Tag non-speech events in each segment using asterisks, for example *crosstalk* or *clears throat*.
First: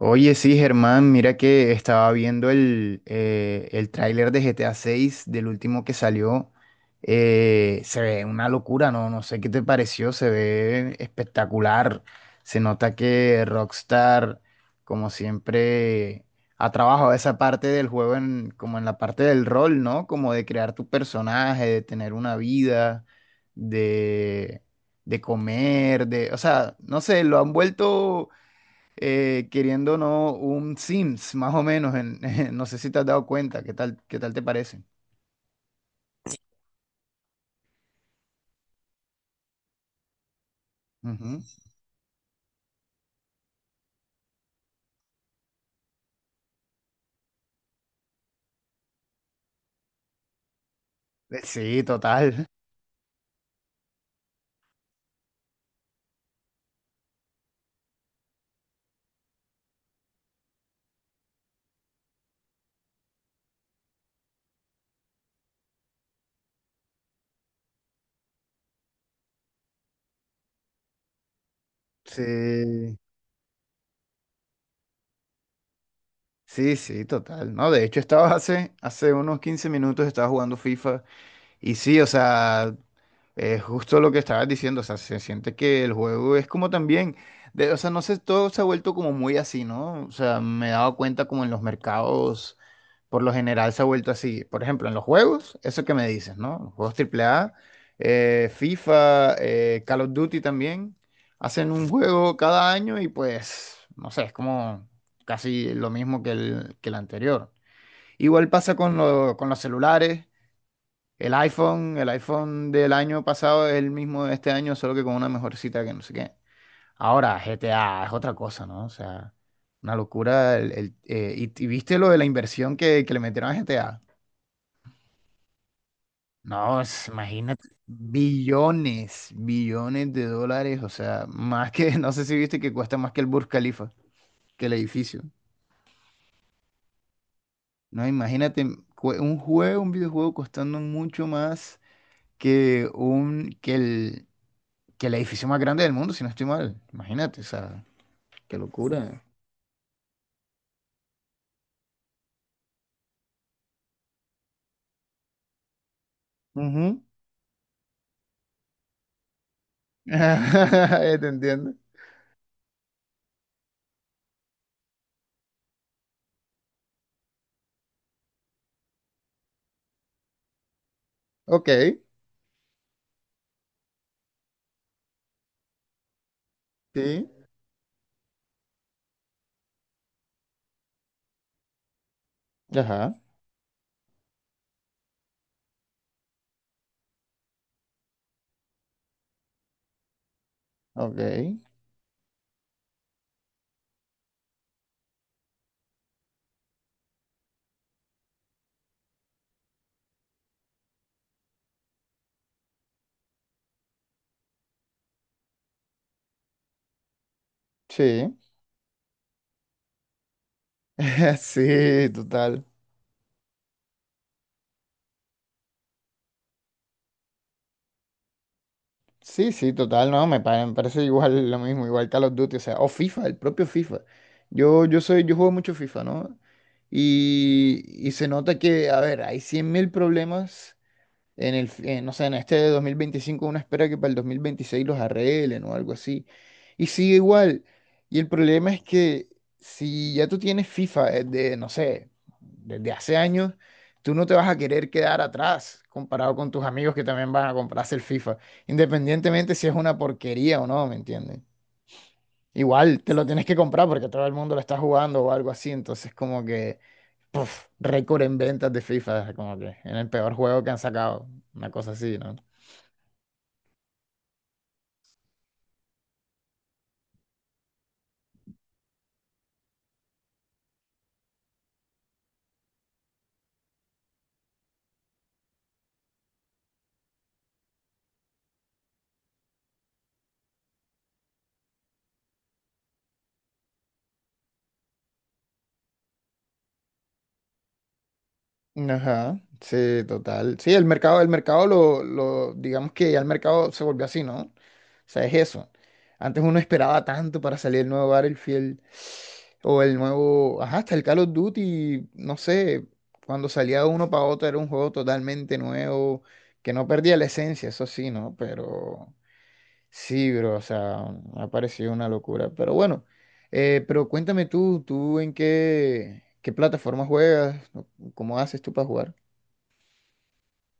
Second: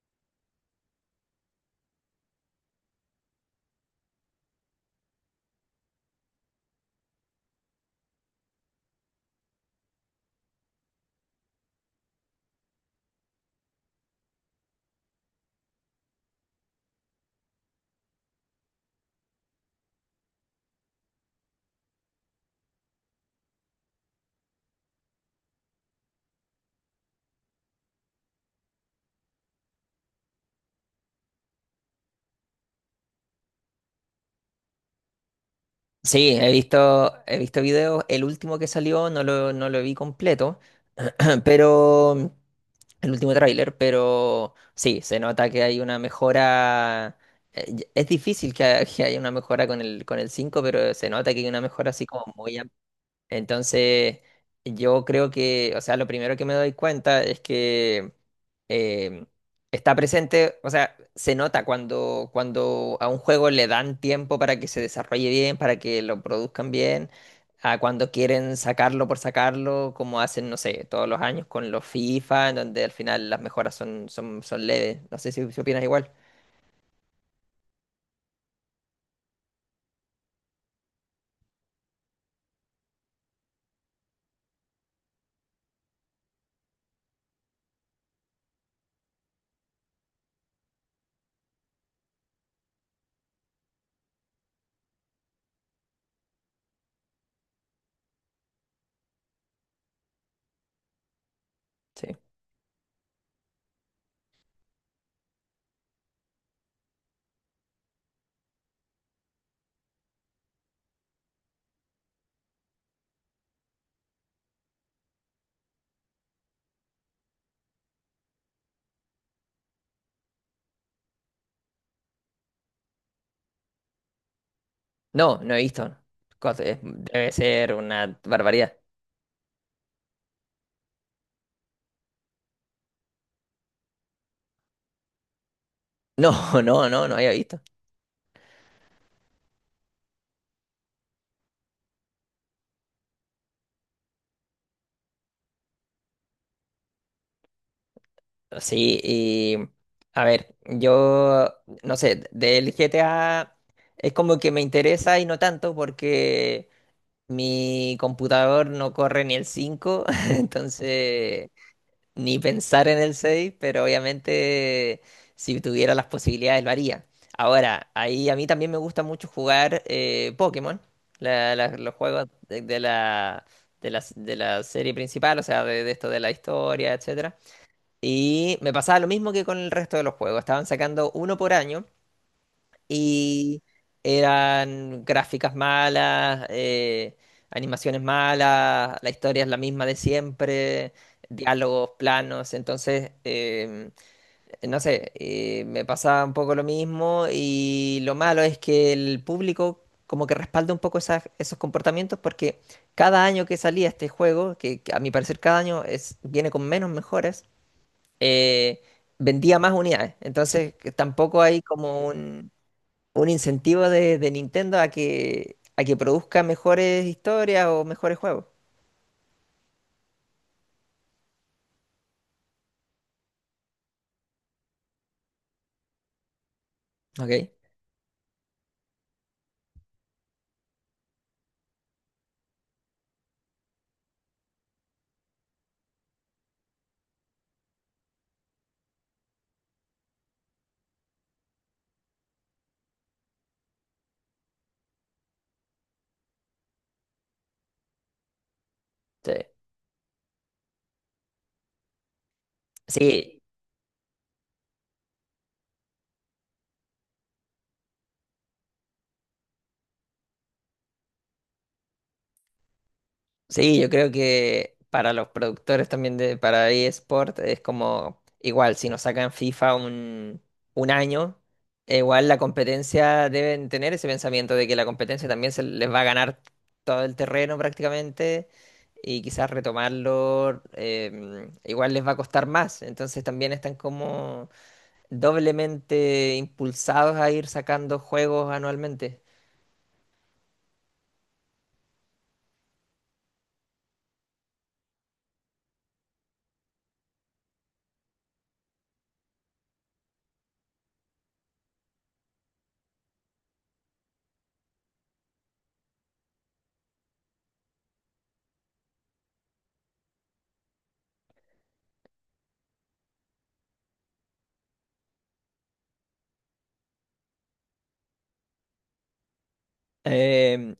Oye, sí, Germán, mira que estaba viendo el tráiler de GTA 6 del último que salió. Se ve una locura, ¿no? No sé qué te pareció, se ve espectacular. Se nota que Rockstar, como siempre, ha trabajado esa parte del juego en, como en la parte del rol, ¿no? Como de crear tu personaje, de tener una vida, de, de comer, de, o sea, no sé, lo han vuelto queriendo o no un Sims, más o menos. *laughs* No sé si te has dado cuenta, qué tal te parece? Sí, he visto videos. El último que salió no lo vi completo, Ujú. *clears throat* pero el último tráiler, pero sí, se nota que hay una mejora. Es difícil que, *laughs* que haya una mejora con el 5, pero se nota que hay una Sí, mejora así como total. muy *laughs* amplia. Entonces, yo creo que, o sea, lo primero que me doy cuenta es que eh, está presente, o sea, se nota cuando a un juego le dan tiempo para que se desarrolle bien, para que lo produzcan bien, a cuando quieren sacarlo por sacarlo, como hacen, no sé, todos los años con los FIFA, en donde al Sí, final las mejoras son leves. No sé si opinas igual. sí, sí, total. No, de hecho, estaba hace unos 15 minutos, estaba jugando FIFA. Y sí, o sea, es justo lo que estabas diciendo, o sea, se siente que el juego es como también, o sea, no sé, todo se ha vuelto como muy así, ¿no? O sea, me he dado cuenta como en los mercados, por lo general se ha vuelto así. Por ejemplo, en los juegos, eso que me dices, ¿no? Los juegos AAA, FIFA, Call of Duty también, hacen un Sí. juego cada año y pues, no sé, es como casi lo mismo que que el anterior. Igual pasa con, con los celulares. El iPhone del año pasado es el mismo de este año, solo que con una mejorcita que no sé qué. Ahora, GTA es otra cosa, ¿no? O sea, una locura. Y, ¿y viste lo de la inversión que le metieron a GTA? No, no he visto. No, es- Debe imagínate, ser una barbaridad. billones, billones de dólares, o sea, más que, *laughs* no sé si viste que cuesta más que el Burj Khalifa, que el edificio. No, *laughs* no, no, no había visto. No, imagínate un juego, un videojuego costando mucho más que un, que el edificio más grande del mundo, si no estoy mal. Imagínate, o sea, qué Sí, locura. y a ver, yo no sé, del GTA es como que me interesa y no tanto porque Ujú. mi computador no corre ni el 5 *laughs* *laughs* ¿Te entonces entiendes? ni pensar en el seis, pero obviamente si tuviera las posibilidades lo haría. Ahora, ahí a mí también me gusta mucho jugar Pokémon, Ok, los juegos de, de la serie principal, o sea, de esto de la historia, sí. etc. Y me pasaba lo mismo que con el resto de los juegos. Estaban sacando uno por año Ajá, y eran gráficas malas, animaciones malas, la historia es la misma de siempre, ok, diálogos planos. Entonces, no sé, me pasaba un poco lo mismo, y lo malo es que el público como que respalda un poco esos comportamientos porque cada año que salía este juego, que a mi parecer cada año es, viene con menos mejoras, sí. eh, vendía más unidades. Entonces, que *laughs* tampoco hay como Sí, total. un incentivo de Nintendo a que produzca mejores historias o mejores juegos. Sí, sí, total, no, pa- me parece igual lo mismo, igual Call of Duty, o sea, o FIFA, el propio FIFA. Yo soy, yo juego mucho FIFA, ¿no? Ok. Y se nota que, a ver, hay 100.000 problemas en el, no sé, en este de 2025. Uno espera que para el 2026 los arreglen o algo así. Y sigue igual. Y el problema es que si ya tú tienes FIFA desde, no sé, desde hace años, tú no te vas a querer quedar atrás comparado con tus amigos que también van a comprarse el FIFA, Sí. independientemente si es una porquería o no, ¿me entiendes? Igual te lo Sí, tienes que comprar porque todo el mundo lo está jugando o algo así, entonces como que, puf, récord en ventas de FIFA, como que en el peor juego que han sacado, una cosa así, ¿no? Sí, yo creo que para los productores también de para eSport es como igual, si nos sacan un año, igual la competencia deben tener ese pensamiento de que la competencia también se les va a ganar todo el terreno prácticamente, y quizás retomarlo igual les va a costar más. Entonces también están como doblemente impulsados a ir sacando juegos anualmente. Ajá, sí, total. Sí, el mercado digamos que ya el mercado se volvió así, ¿no? O sea, es eso. Antes uno esperaba tanto para salir el nuevo Battlefield o el nuevo, ajá, hasta el Call of Duty, no sé, cuando salía uno para otro era un juego totalmente nuevo, que no perdía la esencia, eso sí, ¿no? Pero sí, bro, o sea, me ha parecido una locura. Pero bueno, pero cuéntame tú, ¿tú en qué plataforma juegas? ¿Cómo haces tú para jugar? Em,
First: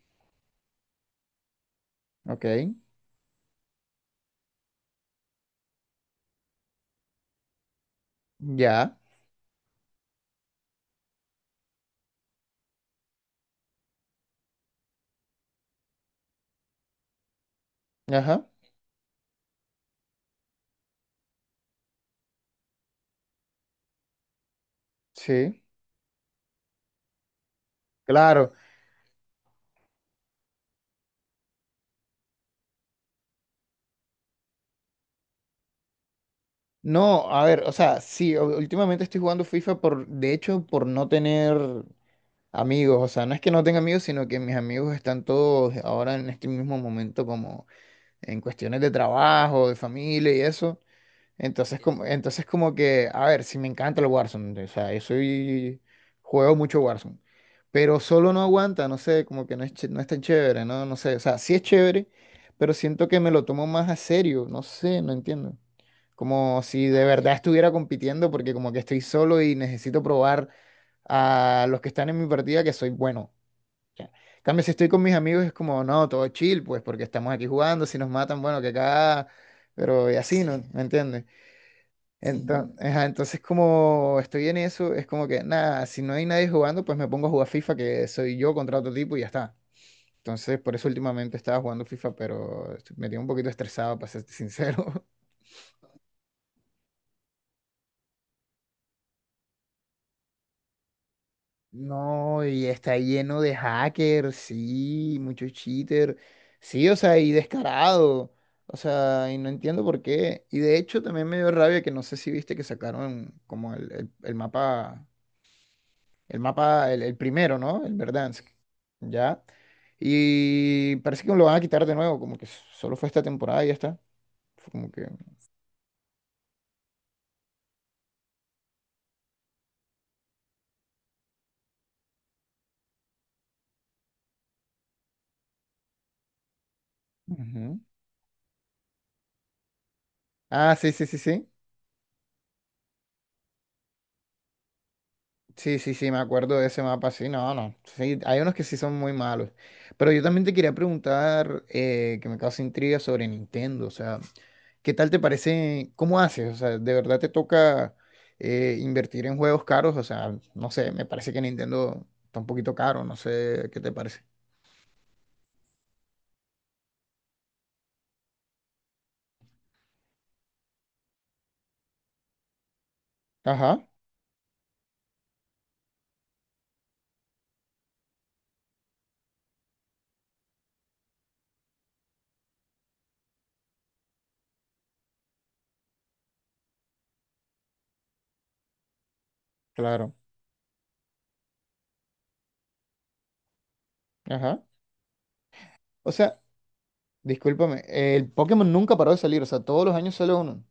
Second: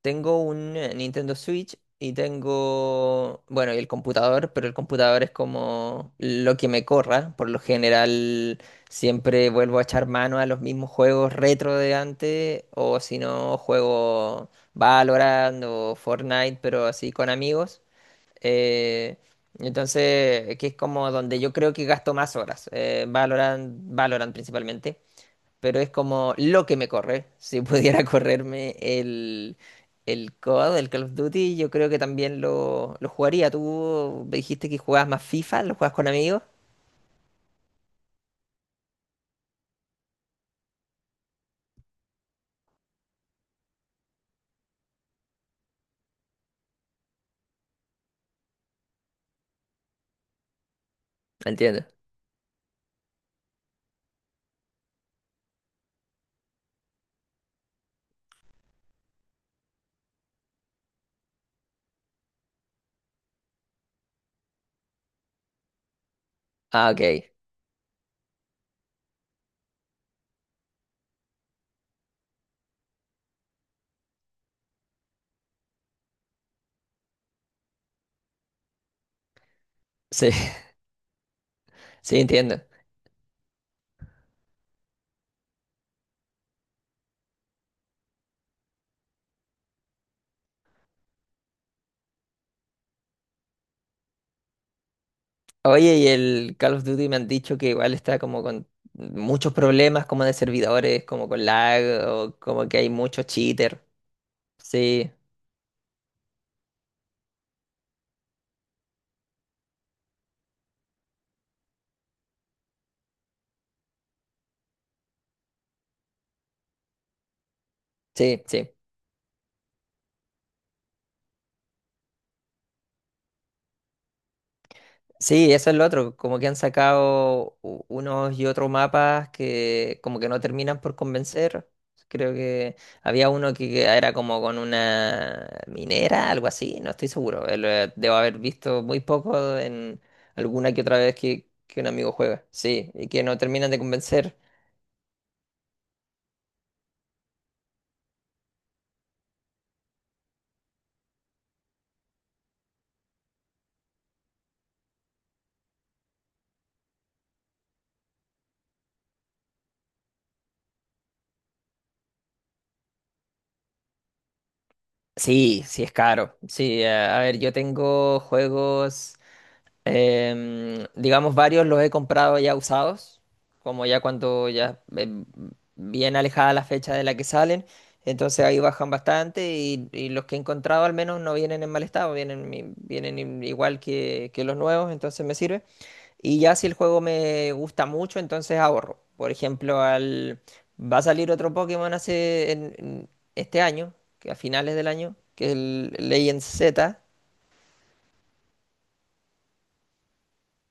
Tengo un Nintendo Switch y Ok, tengo, bueno, y el computador, pero el computador es como lo que me corra. Por lo general, ya, siempre vuelvo a echar mano a los mismos juegos retro de antes, o si no, juego Valorant o Fortnite, pero así con amigos. ajá, Eh, entonces, que es como donde yo creo que gasto más horas. Valorant principalmente, sí, pero es como lo que me corre. Si pudiera *laughs* claro. correrme el COD, el Call of Duty, yo creo que también lo jugaría. Tú me dijiste que jugabas más FIFA, lo juegas con amigos. No, a ver, o sea, sí, u- últimamente estoy jugando FIFA por, de hecho, por no tener amigos. O sea, no es que no tenga amigos, sino que mis amigos están todos ahora en este mismo momento como en cuestiones de trabajo, de familia y eso. Entiendo. Entonces como que, a ver, si me encanta el Warzone, o sea, yo soy, juego mucho Warzone, pero solo no aguanta, no sé, como que no es, ch- no es tan chévere, no, no sé, o sea, sí es chévere, pero siento que me lo tomo más a serio, no sé, no entiendo. Como si Ah, de ok. verdad estuviera compitiendo porque como que estoy solo y necesito probar a los que están en mi partida que soy bueno. Ya. En cambio, si estoy con mis amigos es como, no, todo chill, pues porque estamos aquí jugando, si nos matan, bueno, que acá, pero y Sí, así, ¿no? Sí. ¿Me entiendes? *laughs* sí, entiendo. Entonces como estoy en eso, es como que nada, si no hay nadie jugando, pues me pongo a jugar FIFA, que soy yo contra otro tipo y ya está. Entonces, por eso últimamente estaba jugando FIFA, pero estoy- me tiene un poquito estresado, para ser sincero. *laughs* Oye, y el Call of Duty me han dicho que igual está como con muchos problemas como de servidores, como con lag, o No, y como que hay está muchos lleno de cheaters. hackers, Sí, sí, muchos cheater, sí, o sea, y descarado, o sea, y no entiendo por qué. Y de hecho también me dio rabia que no sé si viste que sacaron como el mapa. El mapa, el primero, ¿no? El sí, Verdansk. sí. Ya. Y parece que lo van a quitar de nuevo, como que solo fue esta temporada y ya está. Fue como que. Sí, eso es lo otro, como que han sacado unos y otros mapas que como que no terminan por convencer. Creo que había uno que era como con una minera, algo así, no estoy seguro. Ujú. Debo haber visto muy poco en alguna Ah, que sí, otra sí, vez sí, sí. Que un amigo juega. Sí, y que no terminan de convencer. Sí, sí, sí, me acuerdo de ese mapa, sí, no, no. Sí, hay unos que sí son muy malos. Pero yo también te quería preguntar, que me causa intriga sobre Nintendo, o sea, ¿qué tal te parece? ¿Cómo haces? O sea, ¿de verdad te toca invertir en juegos caros? O sea, no sé, me parece que Nintendo está un poquito caro, no sé qué te parece. Sí, sí es caro. Sí, a ver, yo tengo juegos. Digamos, varios los he comprado ya usados, como Ajá, ya cuando ya bien alejada la fecha de la que salen, entonces ahí bajan bastante, y los que he encontrado al menos no vienen en mal estado, vienen, igual que los nuevos, entonces me sirve. Y ya si el juego me gusta mucho, entonces ahorro. Por ejemplo, claro. Va a salir otro Pokémon en este año, que a Ajá. finales del año, que es el O sea, Legend Z, discúlpame, el Pokémon nunca paró de salir, o sea, todos los años sale uno.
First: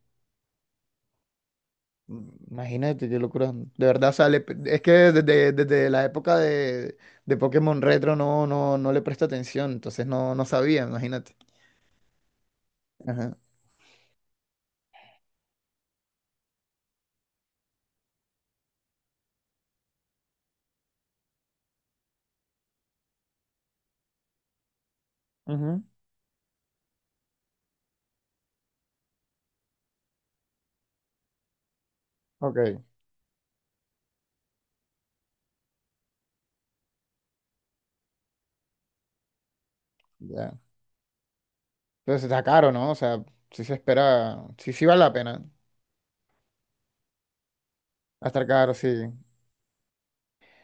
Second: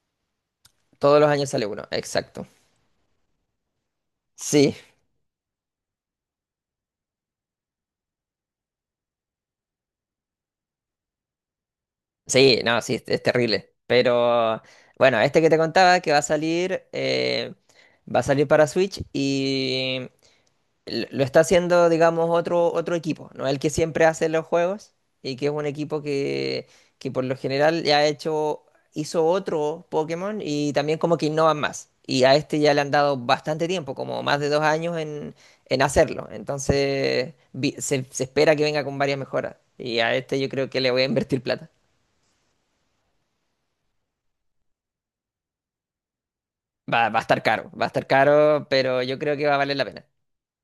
todos los años sale uno, Mm, exacto. imagínate qué locura. De verdad sale. Pe- Sí, Es que desde, desde la época de Pokémon Retro no, no, no le presta atención, entonces no, no sabía, imagínate. Sí, no, sí, es Ajá. terrible. Pero bueno, este que te contaba que va a salir para Switch, y lo está haciendo, digamos, otro equipo, ¿no? El que siempre hace los juegos, y que es un Ujú. equipo que por lo general ya ha hecho, hizo otro Pokémon, y también como que innovan más. Y a este ya Ok, le han dado bastante tiempo, como más de dos años en hacerlo. Entonces se espera que venga con varias mejoras. Y a este yo ya. creo que le voy a invertir plata. Entonces está caro, ¿no? O sea, sí se espera, sí, sí vale la pena. Va a estar caro, va a estar Va a estar caro, caro, sí. pero yo creo que va a valer la pena.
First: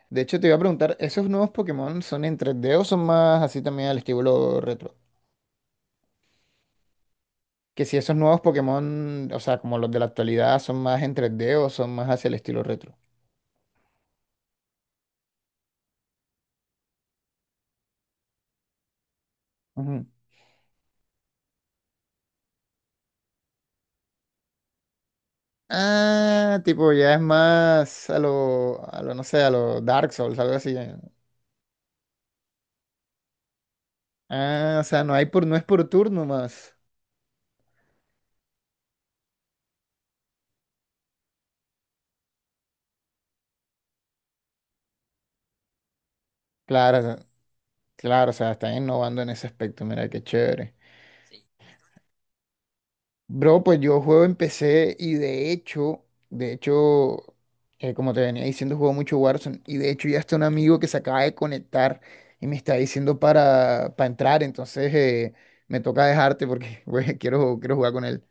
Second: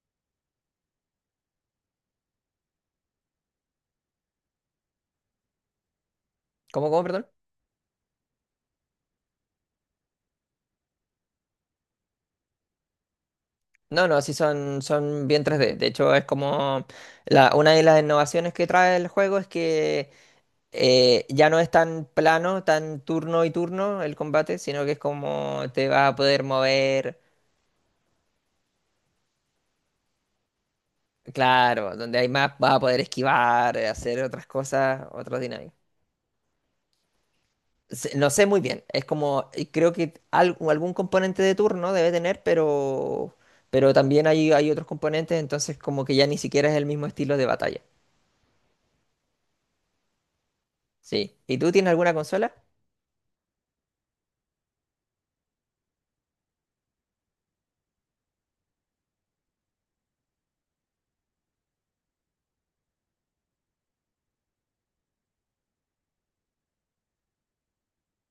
De hecho, te iba a preguntar, ¿esos nuevos Pokémon son en 3D o son más así también al estilo retro? ¿Cómo, cómo, perdón? Que si esos nuevos Pokémon, o sea, como los de la actualidad, son más en 3D o son más hacia el estilo retro. No, no, sí son, son bien tres d. De hecho, es como la, una de las innovaciones que trae el juego es Ujú. que ya no es tan plano, tan turno y turno el combate, sino que es como te vas a poder Ah, tipo, ya es mover, más a lo, no sé, a lo Dark Souls, algo así. ¿Eh? claro, donde hay más vas a poder esquivar, hacer otras Ah, o sea, cosas, no hay otras por, no es dinámicas. por turno más. No sé muy bien, es como, y creo que algún componente de turno debe tener, pero también hay otros componentes, entonces como que ya ni siquiera es el mismo Claro, estilo de batalla. claro, o sea, están innovando en ese aspecto, mira, qué chévere. Sí. ¿Y tú tienes alguna consola? Bro, pues yo juego en PC y de hecho, como te venía diciendo, juego mucho Warzone y de hecho ya está un amigo que se acaba de conectar y me está diciendo para entrar, entonces me toca dejarte porque *laughs* güey, quiero, quiero jugar con él.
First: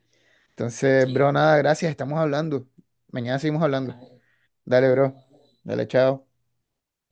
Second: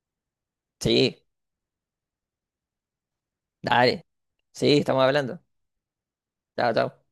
Entonces, sí, Sí, bro, nada, gracias, estamos hablando. Mañana seguimos hablando. dale. Sí, Dale, estamos bro. hablando. Dale, chao. Chao, chao.